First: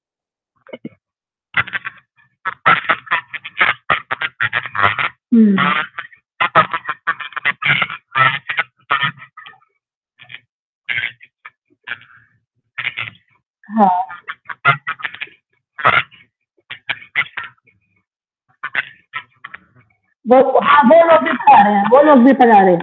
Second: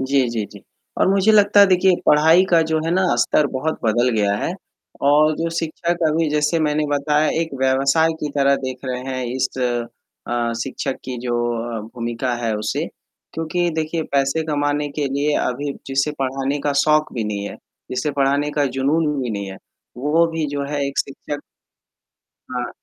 जी, जी, जी, और मुझे लगता है देखिए पढ़ाई का जो है ना स्तर बहुत बदल गया है और जो हुँ। हाँ। शिक्षक अभी जैसे मैंने बताया एक व्यवसाय की तरह देख रहे हैं, इस अ, शिक्षक की जो अ, भूमिका है उसे, क्योंकि देखिए पैसे कमाने के लिए अभी जिसे पढ़ाने का शौक भी नहीं है जिसे पढ़ाने का जुनून भी नहीं है, वो वो भी जो हाँ, है एक वो लोग भी शिक्षक पढ़ा रहे हैं वो लोग भी पढ़ा हाँ, रहे।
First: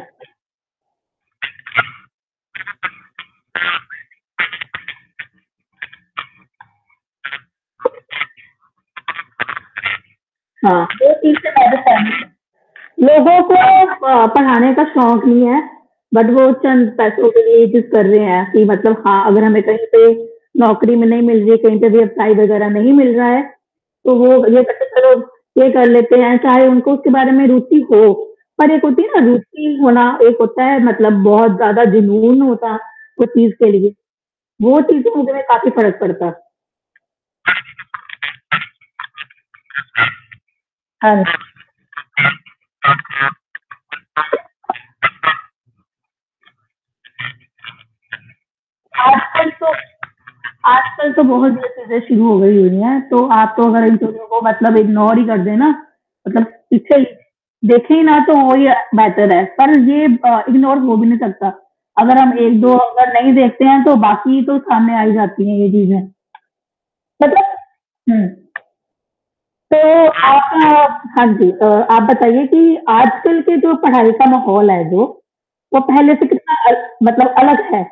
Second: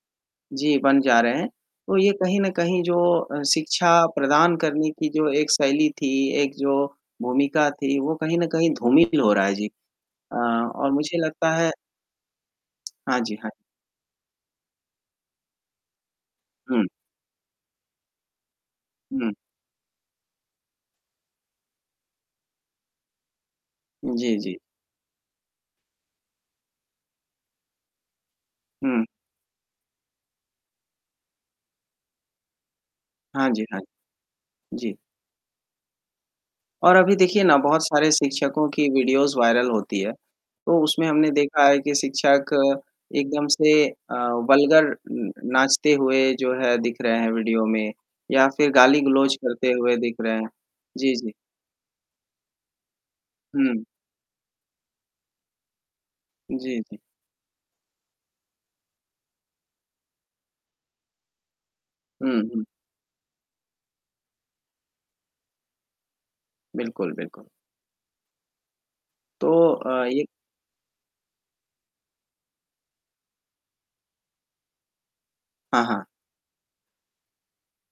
जी बन जा रहे हैं, तो ये कहीं न कहीं जो अ, शिक्षा प्रदान करने की जो एक शैली थी, एक जो भूमिका थी, वो कहीं न कहीं धूमिल हो रहा है जी। अ, हाँ, और वो मुझे चीज़ से लगता है मैं भी सहमत हूँ, हाँ जी, लोगों हाँ। को अ, पढ़ाने का शौक नहीं है, बट वो हुँ। चंद पैसो के लिए ये चीज़ कर रहे है, कि मतलब हाँ, हुँ। अगर हमें कहीं पे नौकरी में नहीं मिल रही है, कही पे व्यवसाय वगैरह नहीं मिल रहा है, तो वो जी, जी। ये कहते चलो, ये कर लेते हैं, चाहे उनको उसके बारे में रुचि हो और एक होती हुँ। है ना रुचि होना एक होता है मतलब बहुत ज़्यादा जुनून होता, उस हाँ चीज़ जी, के हाँ। लिए, वो जी। चीज़ें होने में काफ़ी फ़र्क पड़ता। और अभी देखिए ना, बहुत सारे शिक्षकों की वीडियोज़ वायरल होती है, तो उसमें हाँ। हमने देखा है कि शिक्षक एकदम से अ, वल्गर उम, नाचते हुए जो है दिख रहे हैं वीडियो में, या फिर गाली-गलौज आजकल करते तो हुए दिख रहे हैं। आजकल जी, तो जी। बहुत गलत चीज़ें शुरू हो गई हुई है, तो आप तो हुँ। अगर इंटरव्यू को मतलब इग्नोर ही कर देना मतलब जी, पीछे जी। ही देखे ही ना, तो वही अ, बेटर है। पर ये प इग्नोर हो भी नहीं सकता, अगर हम हुँ, एक हुँ। दो अगर नहीं देखते हैं, तो बाकी तो सामने आ ही जाती है ये चीज़ें। बिल्कुल, बिल्कुल। मतलब हुँ। तो तो, अ, ये आप हाँ, हाँ जी, तो आप बताइए कि आजकल की जो पढ़ाई का माहौल है जो, वो हाँ, हाँ। पहले से कितना अल मतलब अलग है,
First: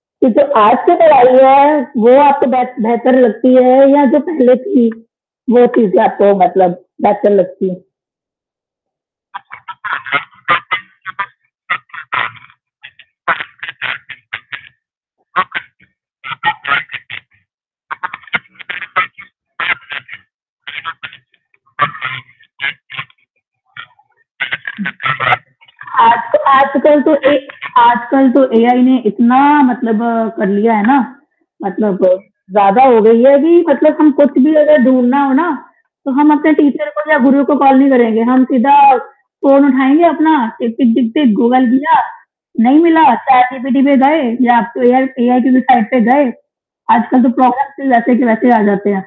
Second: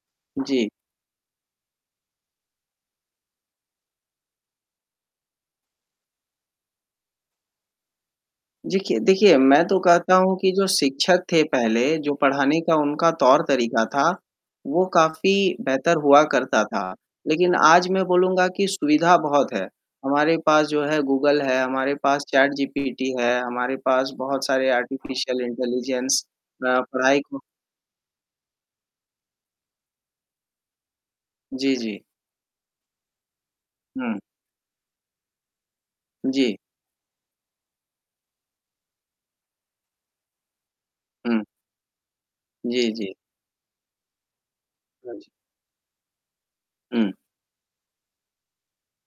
कि जो जी। आज की पढ़ाई है, वो आपको बेह बेहतर लगती है या जो पहले थी, वो चीज़ें आपको मतलब बेहतर लगती हैं? जेखिए देखिए, मैं तो कहता हूँ कि जो शिक्षक थे पहले, जो पढ़ाने का उनका तौर-तरीका था, वो काफ़ी बेहतर हुआ करता था। लेकिन आज मैं बोलूँगा कि सुविधा बहुत है, हमारे पास जो है गूगल है, हमारे पास चैटजीपीटी है, हमारे पास बहुत सारे आर्टिफिशियल आज इंटेलिजेंस तो अ, आजकल तो पढ़ाई ए को आजकल तो एआई ने इतना मतलब कर लिया है ना, जी, जी। मतलब ज़्यादा हो गई है कि मतलब हम हुँ। कुछ भी अगर ढूँढ़ना हो ना, तो हम अपने जी। टीचर को या गुरु को कॉल नहीं करेंगे, हम सीधा फ़ोन उठाएँगे अपना टिक, टिक, टिक, टिक, हुँ। गूगल किया, नहीं जी, मिला जी। चैटजीपीटी पे गए या एआई हाँ, जी। एआई के वेबसाइट पे गए, हुँ। आजकल तो प्रॉब्लम्स भी वैसे के वैसे आ जाते हैं।